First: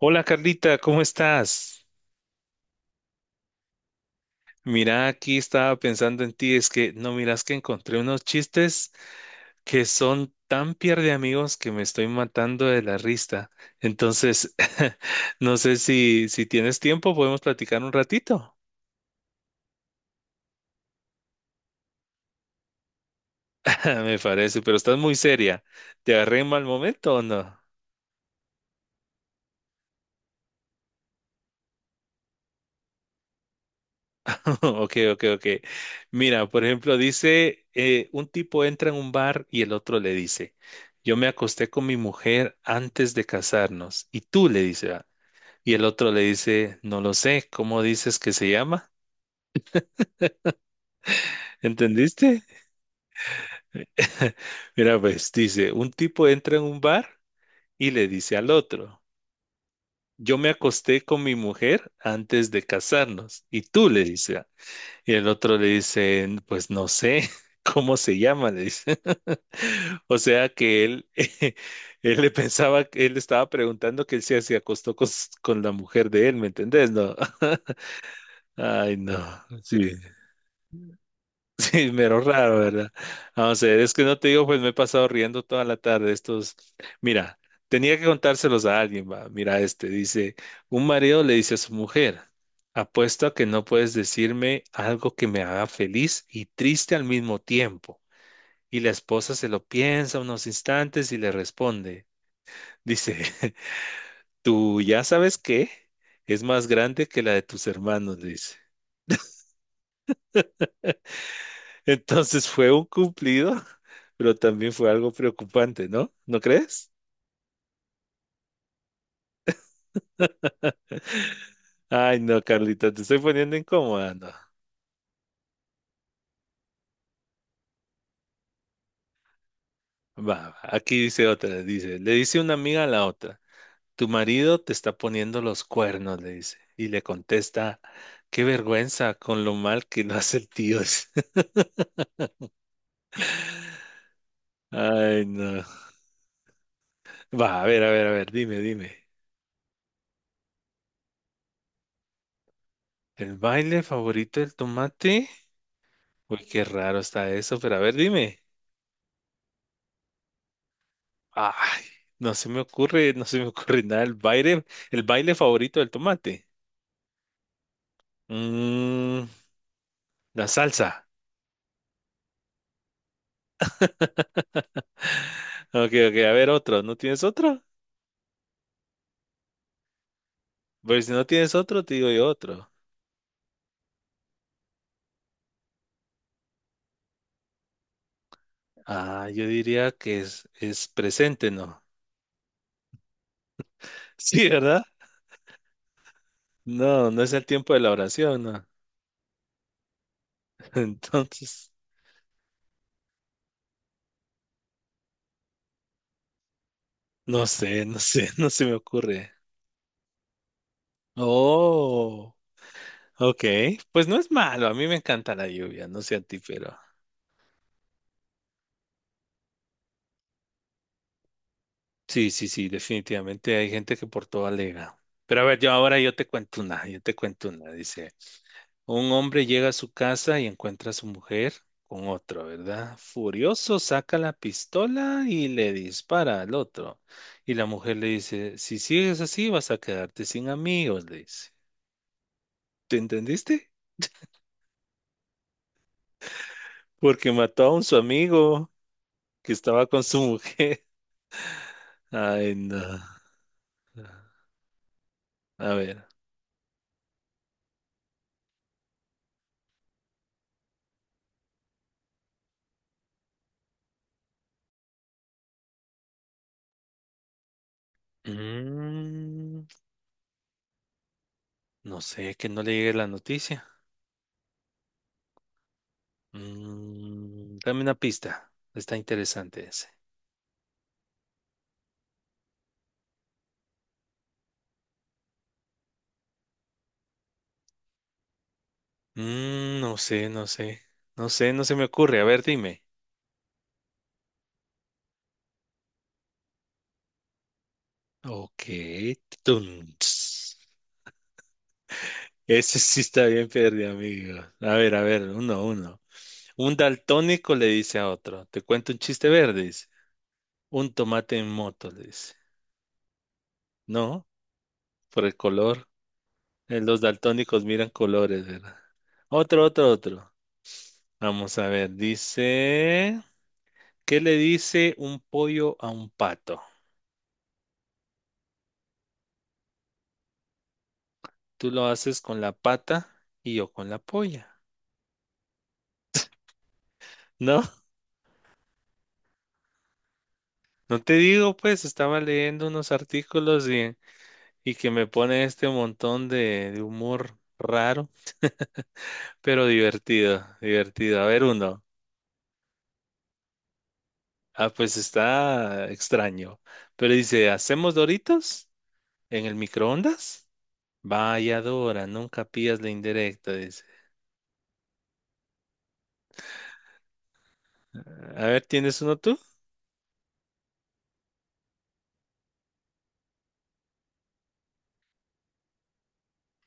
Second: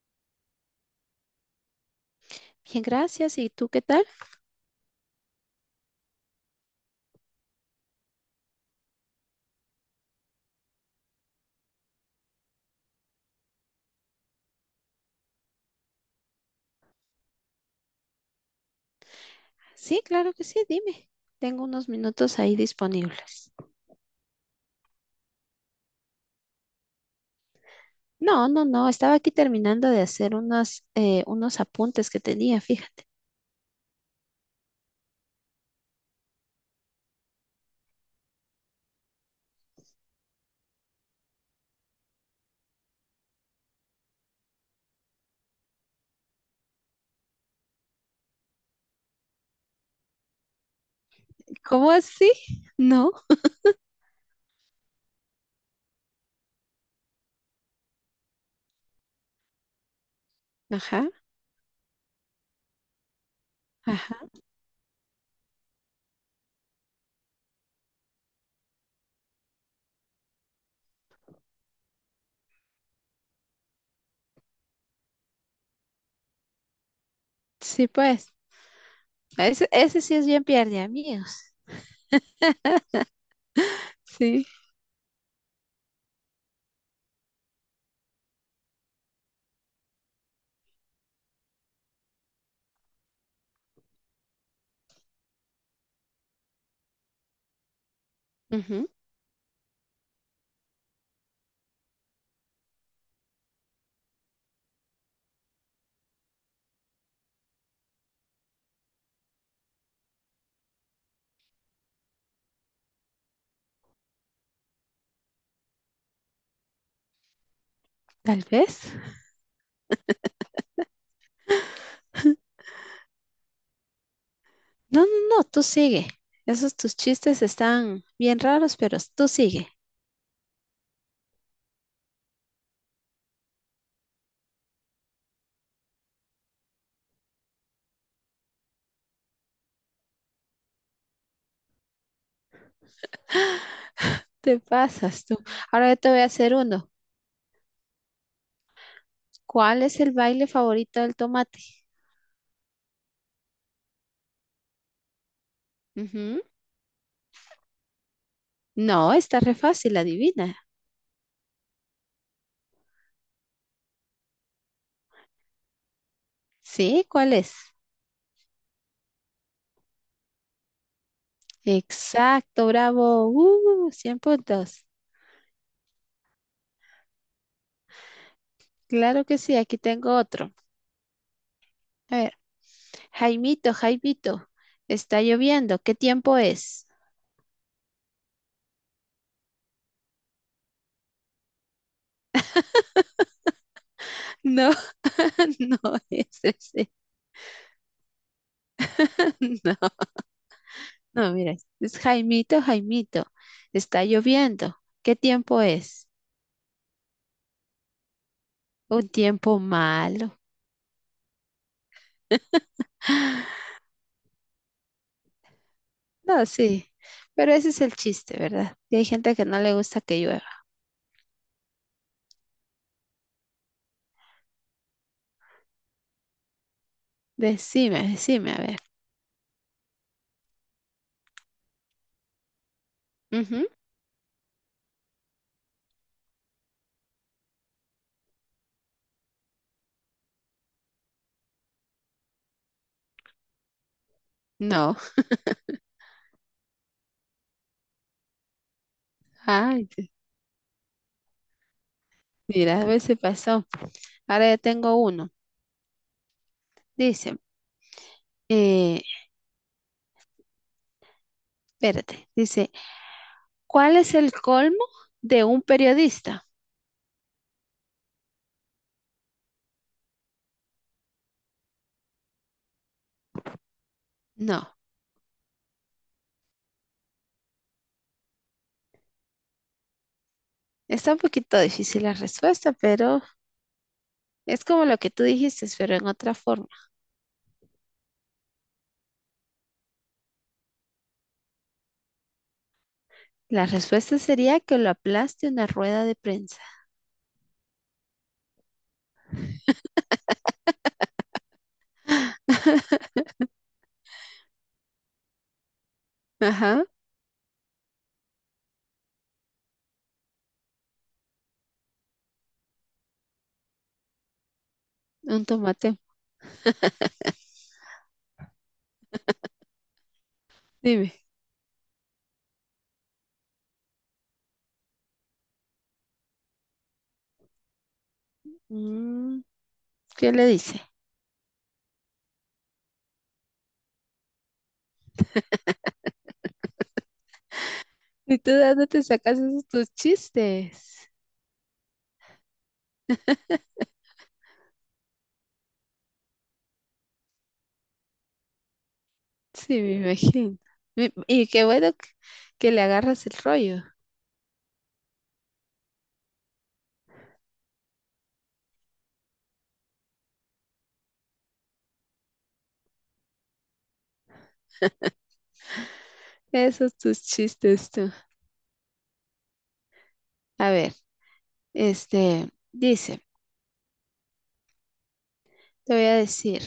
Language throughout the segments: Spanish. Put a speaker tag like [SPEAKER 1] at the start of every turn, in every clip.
[SPEAKER 1] Hola Carlita, ¿cómo estás?
[SPEAKER 2] Bien, gracias. ¿Y tú qué tal?
[SPEAKER 1] Mira, aquí estaba pensando en ti, es que no miras que encontré unos chistes que son tan pierde amigos que me estoy matando de la risa. Entonces, no sé si tienes tiempo, podemos platicar un ratito.
[SPEAKER 2] Sí, claro que sí, dime. Tengo unos minutos ahí disponibles.
[SPEAKER 1] Me parece, pero estás muy seria. ¿Te agarré en mal momento o no?
[SPEAKER 2] No, no, no, estaba aquí terminando de hacer unos, unos apuntes que tenía, fíjate.
[SPEAKER 1] Ok, ok, ok. Mira, por ejemplo, dice, un tipo entra en un bar y el otro le dice, yo me acosté con mi mujer antes de casarnos. Y tú le dice, "Ah". Y el otro le dice, no lo sé, ¿cómo dices que se llama?
[SPEAKER 2] ¿Cómo así?
[SPEAKER 1] ¿Entendiste?
[SPEAKER 2] No.
[SPEAKER 1] Mira, pues dice, un tipo entra en un bar y le dice al otro, yo me acosté
[SPEAKER 2] Ajá,
[SPEAKER 1] con mi mujer antes de casarnos. Y tú le
[SPEAKER 2] ajá.
[SPEAKER 1] dice, "Ah". Y el otro le dice, pues no sé cómo se llama, le dice. O sea que él, él le pensaba, que él estaba preguntando que él se acostó con la mujer de él, ¿me entendés? No.
[SPEAKER 2] Sí, pues.
[SPEAKER 1] Ay, no.
[SPEAKER 2] Ese,
[SPEAKER 1] Sí.
[SPEAKER 2] ese sí es bien pierde amigos.
[SPEAKER 1] Sí, mero raro, ¿verdad? Vamos a ver, es que no te digo,
[SPEAKER 2] Sí.
[SPEAKER 1] pues me he pasado riendo toda la tarde. Estos, mira, tenía que contárselos a alguien, va. Mira, este dice, un marido le dice a su mujer, apuesto a que no puedes decirme algo que me haga feliz y triste al mismo tiempo. Y
[SPEAKER 2] Ujú.
[SPEAKER 1] la esposa se lo piensa unos instantes y le responde, dice, ¿tú ya sabes qué? Es más grande que la de tus hermanos, dice. Entonces fue un cumplido, pero también fue algo preocupante, ¿no? ¿No crees?
[SPEAKER 2] Tal vez.
[SPEAKER 1] Ay, no, Carlita, te estoy poniendo incómoda, no.
[SPEAKER 2] No, no, no, tú sigue. Esos tus chistes están bien raros, pero tú sigue.
[SPEAKER 1] Va, va, aquí dice otra, dice, le dice una amiga a la otra, tu marido te está poniendo los cuernos, le dice, y le contesta, qué vergüenza con lo mal que lo hace el tío.
[SPEAKER 2] Te
[SPEAKER 1] Ay,
[SPEAKER 2] pasas tú.
[SPEAKER 1] no.
[SPEAKER 2] Ahora yo te voy a hacer uno.
[SPEAKER 1] Va, a ver, a ver, a ver, dime, dime.
[SPEAKER 2] ¿Cuál es el baile favorito del tomate?
[SPEAKER 1] ¿El baile favorito del tomate?
[SPEAKER 2] Ujú.
[SPEAKER 1] Uy, qué raro está eso, pero a ver, dime.
[SPEAKER 2] No, está re fácil, adivina.
[SPEAKER 1] Ay, no se me ocurre, no se me ocurre nada. El baile favorito del tomate.
[SPEAKER 2] ¿Sí? ¿Cuál es?
[SPEAKER 1] Mm, la salsa.
[SPEAKER 2] Exacto, bravo. 100 puntos.
[SPEAKER 1] Ok, ok, a ver otro. ¿No tienes otro?
[SPEAKER 2] Claro que sí, aquí tengo otro.
[SPEAKER 1] Pues si no tienes otro, te digo
[SPEAKER 2] A
[SPEAKER 1] yo
[SPEAKER 2] ver,
[SPEAKER 1] otro.
[SPEAKER 2] Jaimito, Jaimito, está lloviendo. ¿Qué tiempo es?
[SPEAKER 1] Ah, yo diría que es presente, ¿no? Sí,
[SPEAKER 2] No,
[SPEAKER 1] ¿verdad?
[SPEAKER 2] no es ese.
[SPEAKER 1] No, no es el tiempo de la oración, ¿no?
[SPEAKER 2] No, no, mira,
[SPEAKER 1] Entonces,
[SPEAKER 2] es Jaimito, Jaimito, está lloviendo. ¿Qué tiempo es?
[SPEAKER 1] no sé, no sé, no se me
[SPEAKER 2] Un
[SPEAKER 1] ocurre.
[SPEAKER 2] tiempo malo.
[SPEAKER 1] Oh, ok. Pues no es malo, a mí me encanta la lluvia, no sé a ti,
[SPEAKER 2] No,
[SPEAKER 1] pero...
[SPEAKER 2] sí, pero ese es el chiste, ¿verdad? Que hay gente que no le gusta que llueva.
[SPEAKER 1] Sí, sí, sí, definitivamente hay gente que por todo alega. Pero a ver, yo ahora yo te cuento una, yo te cuento una.
[SPEAKER 2] Decime,
[SPEAKER 1] Dice,
[SPEAKER 2] decime, a ver.
[SPEAKER 1] un hombre llega a su casa y encuentra a su mujer con otro, ¿verdad?
[SPEAKER 2] Ujú.
[SPEAKER 1] Furioso saca la pistola y le dispara al otro. Y la mujer le dice, si sigues así vas a quedarte sin amigos, le dice. ¿Te entendiste?
[SPEAKER 2] No.
[SPEAKER 1] Porque mató a un su amigo que
[SPEAKER 2] Ay,
[SPEAKER 1] estaba con
[SPEAKER 2] te-
[SPEAKER 1] su mujer. Ay,
[SPEAKER 2] mira, a
[SPEAKER 1] no.
[SPEAKER 2] ver si pasó. Ahora ya tengo uno.
[SPEAKER 1] A ver.
[SPEAKER 2] Dice, eh, espérate. Dice, ¿cuál es el colmo de un periodista?
[SPEAKER 1] Mm, no sé, que no le llegue la noticia.
[SPEAKER 2] No.
[SPEAKER 1] Mm, dame una pista. Está interesante ese.
[SPEAKER 2] Está un poquito difícil la respuesta, pero es como lo que tú dijiste, pero en otra forma.
[SPEAKER 1] Mm, no sé, no sé. No sé, no se me ocurre. A ver, dime.
[SPEAKER 2] La respuesta sería que lo aplaste una rueda de prensa.
[SPEAKER 1] Ok. Tun, ts. Ese sí está bien perdido, amigo. A ver, uno, uno. Un
[SPEAKER 2] Ajá,
[SPEAKER 1] daltónico le dice a otro, te cuento un chiste verde, dice. Un tomate en moto, le dice. No, por el
[SPEAKER 2] un
[SPEAKER 1] color.
[SPEAKER 2] tomate.
[SPEAKER 1] Los daltónicos miran colores, ¿verdad? Otro, otro, otro.
[SPEAKER 2] Dime.
[SPEAKER 1] Vamos a ver, dice. ¿Qué le dice un pollo a un pato?
[SPEAKER 2] Mm, ¿qué le dice?
[SPEAKER 1] Tú lo haces con la pata y yo con la polla. No,
[SPEAKER 2] ¿Y tú de dónde te sacas esos tus
[SPEAKER 1] no
[SPEAKER 2] chistes?
[SPEAKER 1] te digo, pues estaba leyendo unos artículos y que me pone este montón de humor raro, pero
[SPEAKER 2] Sí, me
[SPEAKER 1] divertido,
[SPEAKER 2] imagino. Mi-
[SPEAKER 1] divertido. A ver
[SPEAKER 2] Y qué
[SPEAKER 1] uno.
[SPEAKER 2] bueno que le agarras el rollo.
[SPEAKER 1] Ah, pues está extraño. Pero dice, ¿hacemos Doritos en el microondas? Vaya Dora, nunca pillas la indirecta, dice.
[SPEAKER 2] Esos tus chistes tú.
[SPEAKER 1] A ver, ¿tienes uno tú?
[SPEAKER 2] A ver, este, dice, te voy a decir,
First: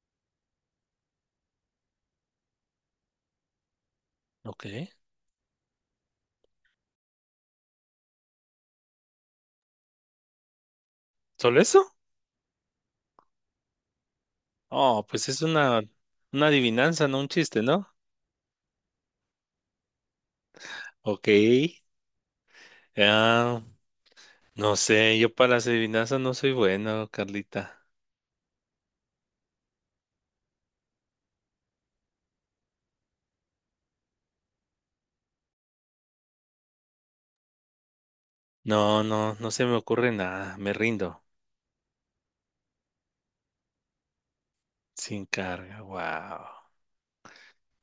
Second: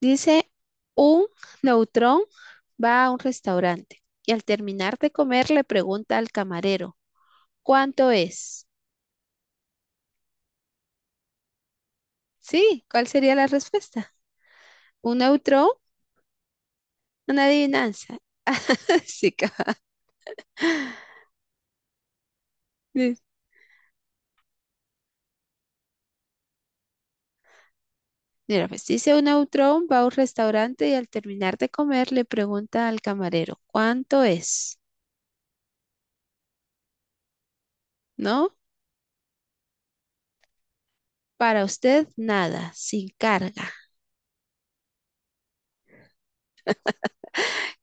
[SPEAKER 2] dice, un neutrón va a un restaurante y al
[SPEAKER 1] Ok.
[SPEAKER 2] terminar de comer le pregunta al camarero, ¿cuánto es?
[SPEAKER 1] ¿Solo eso?
[SPEAKER 2] Sí, ¿cuál sería la respuesta?
[SPEAKER 1] Oh,
[SPEAKER 2] Un
[SPEAKER 1] pues es
[SPEAKER 2] neutrón,
[SPEAKER 1] una adivinanza, no un
[SPEAKER 2] una
[SPEAKER 1] chiste, ¿no?
[SPEAKER 2] adivinanza. Sí, cabal.
[SPEAKER 1] Ok. Ah, no sé, yo para las adivinanzas no soy bueno, Carlita.
[SPEAKER 2] Mira, pues dice un autrón, va a un restaurante y al terminar de comer le pregunta al camarero, ¿cuánto es? ¿No?
[SPEAKER 1] No, no, no se me ocurre nada, me rindo.
[SPEAKER 2] Para usted nada, sin carga.
[SPEAKER 1] Sin carga, wow.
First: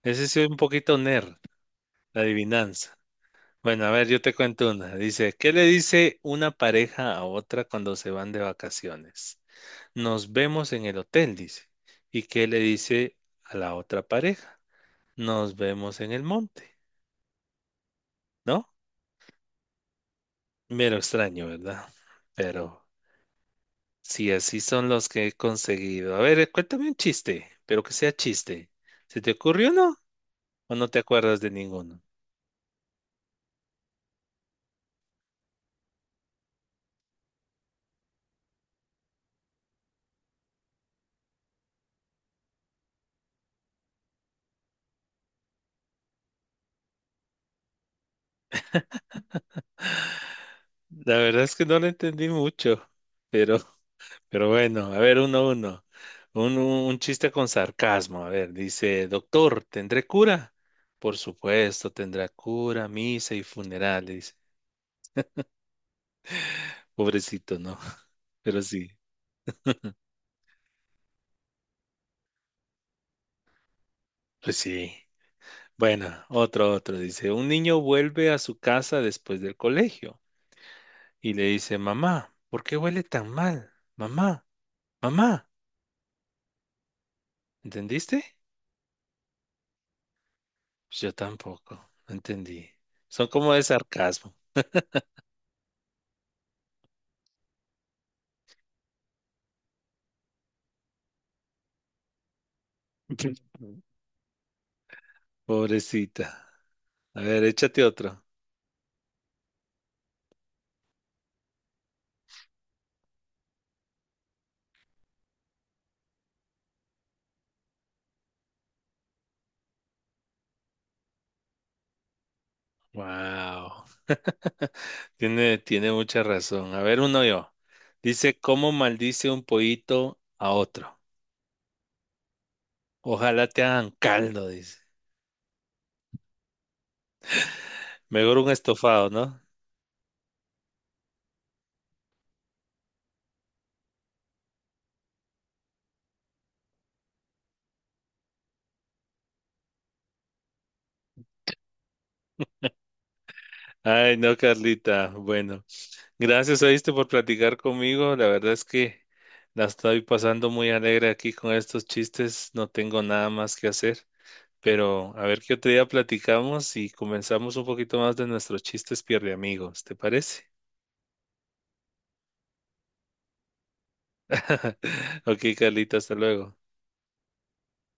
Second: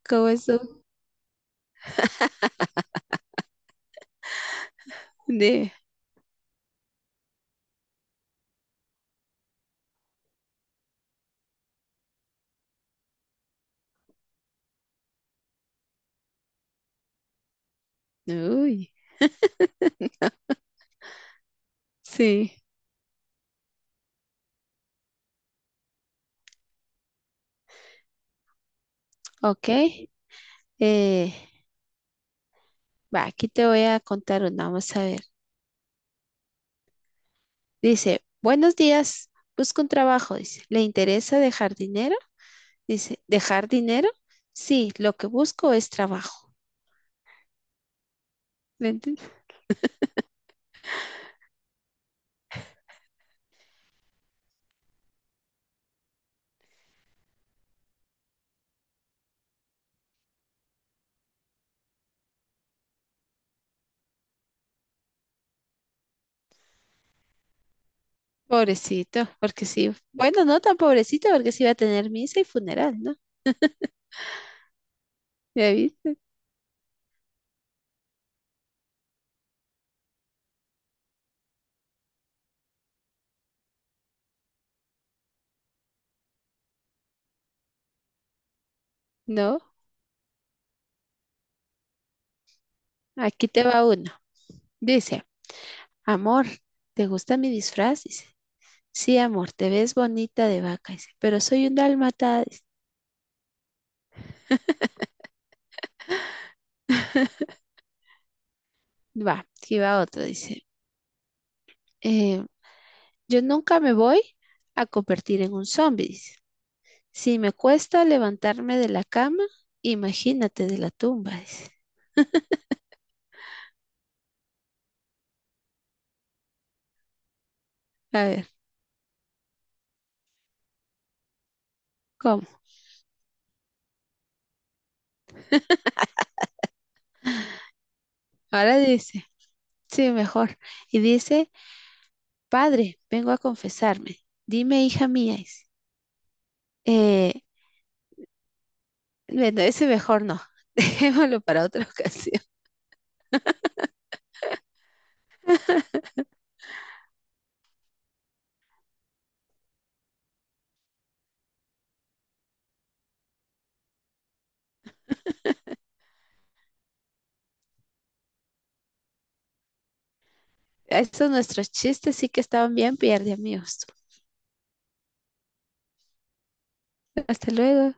[SPEAKER 1] Ese
[SPEAKER 2] ¿Cómo
[SPEAKER 1] sí es un
[SPEAKER 2] eso
[SPEAKER 1] poquito nerd, la adivinanza. Bueno, a ver, yo te cuento una. Dice, ¿qué le
[SPEAKER 2] de...
[SPEAKER 1] dice una pareja a otra cuando se van de vacaciones? Nos vemos en el hotel, dice. ¿Y qué le dice a la otra pareja? Nos vemos en el monte, ¿no?
[SPEAKER 2] Uy,
[SPEAKER 1] Mero extraño, ¿verdad?
[SPEAKER 2] sí,
[SPEAKER 1] Pero sí, así son los que he conseguido. A ver, cuéntame un chiste, pero que sea chiste. ¿Se te
[SPEAKER 2] ok.
[SPEAKER 1] ocurrió uno o no te
[SPEAKER 2] Eh,
[SPEAKER 1] acuerdas de ninguno?
[SPEAKER 2] Va, aquí te voy a contar una, vamos a ver. Dice, buenos días, busco un trabajo, dice, ¿le interesa dejar dinero? Dice, ¿dejar dinero? Sí, lo que busco es trabajo.
[SPEAKER 1] La verdad es que no lo entendí mucho, pero, pero bueno, a ver, uno, uno. Un chiste con sarcasmo. A ver, dice, doctor, ¿tendré cura? Por supuesto, tendrá cura, misa y funeral. Le dice. Pobrecito, ¿no? Pero sí,
[SPEAKER 2] Pobrecito, porque sí. Bueno, no tan pobrecito, porque sí va a tener misa y funeral, ¿no?
[SPEAKER 1] pues sí.
[SPEAKER 2] David,
[SPEAKER 1] Bueno, otro, otro dice, un niño vuelve a su casa después del colegio y le dice, mamá, ¿por qué huele tan mal? Mamá, mamá, ¿entendiste?
[SPEAKER 2] no.
[SPEAKER 1] Pues yo tampoco, no entendí. Son
[SPEAKER 2] Aquí
[SPEAKER 1] como de
[SPEAKER 2] te va uno.
[SPEAKER 1] sarcasmo.
[SPEAKER 2] Dice, amor, ¿te gusta mi disfraz? Dice, sí, amor, te ves bonita de vaca, dice, pero soy un dálmata. Dice.
[SPEAKER 1] Pobrecita. A ver, échate otro.
[SPEAKER 2] Va, aquí va otro, dice. eh, yo nunca me voy a convertir en un zombie, dice. Si me cuesta levantarme de la cama, imagínate de la tumba, dice.
[SPEAKER 1] Wow. Tiene, tiene mucha razón. A ver, uno yo.
[SPEAKER 2] A
[SPEAKER 1] Dice,
[SPEAKER 2] ver,
[SPEAKER 1] ¿cómo maldice un pollito a otro?
[SPEAKER 2] ¿cómo?
[SPEAKER 1] Ojalá te hagan caldo, dice. Mejor un
[SPEAKER 2] Ahora
[SPEAKER 1] estofado,
[SPEAKER 2] dice,
[SPEAKER 1] ¿no?
[SPEAKER 2] sí, mejor. Y dice, Padre, vengo a confesarme. Dime, hija mía. Dice. Eh, bueno, ese mejor no. Dejémoslo para otra ocasión.
[SPEAKER 1] Ay, no, Carlita. Bueno, gracias, oíste, por platicar conmigo. La verdad es que la estoy pasando muy alegre aquí con estos chistes. No tengo nada más que hacer. Pero a ver qué otro día platicamos y comenzamos un poquito más de nuestros chistes pierde amigos. ¿Te parece?
[SPEAKER 2] Estos nuestros chistes sí que estaban bien pierde, amigos.
[SPEAKER 1] Ok, Carlita, hasta luego.
[SPEAKER 2] Hasta luego.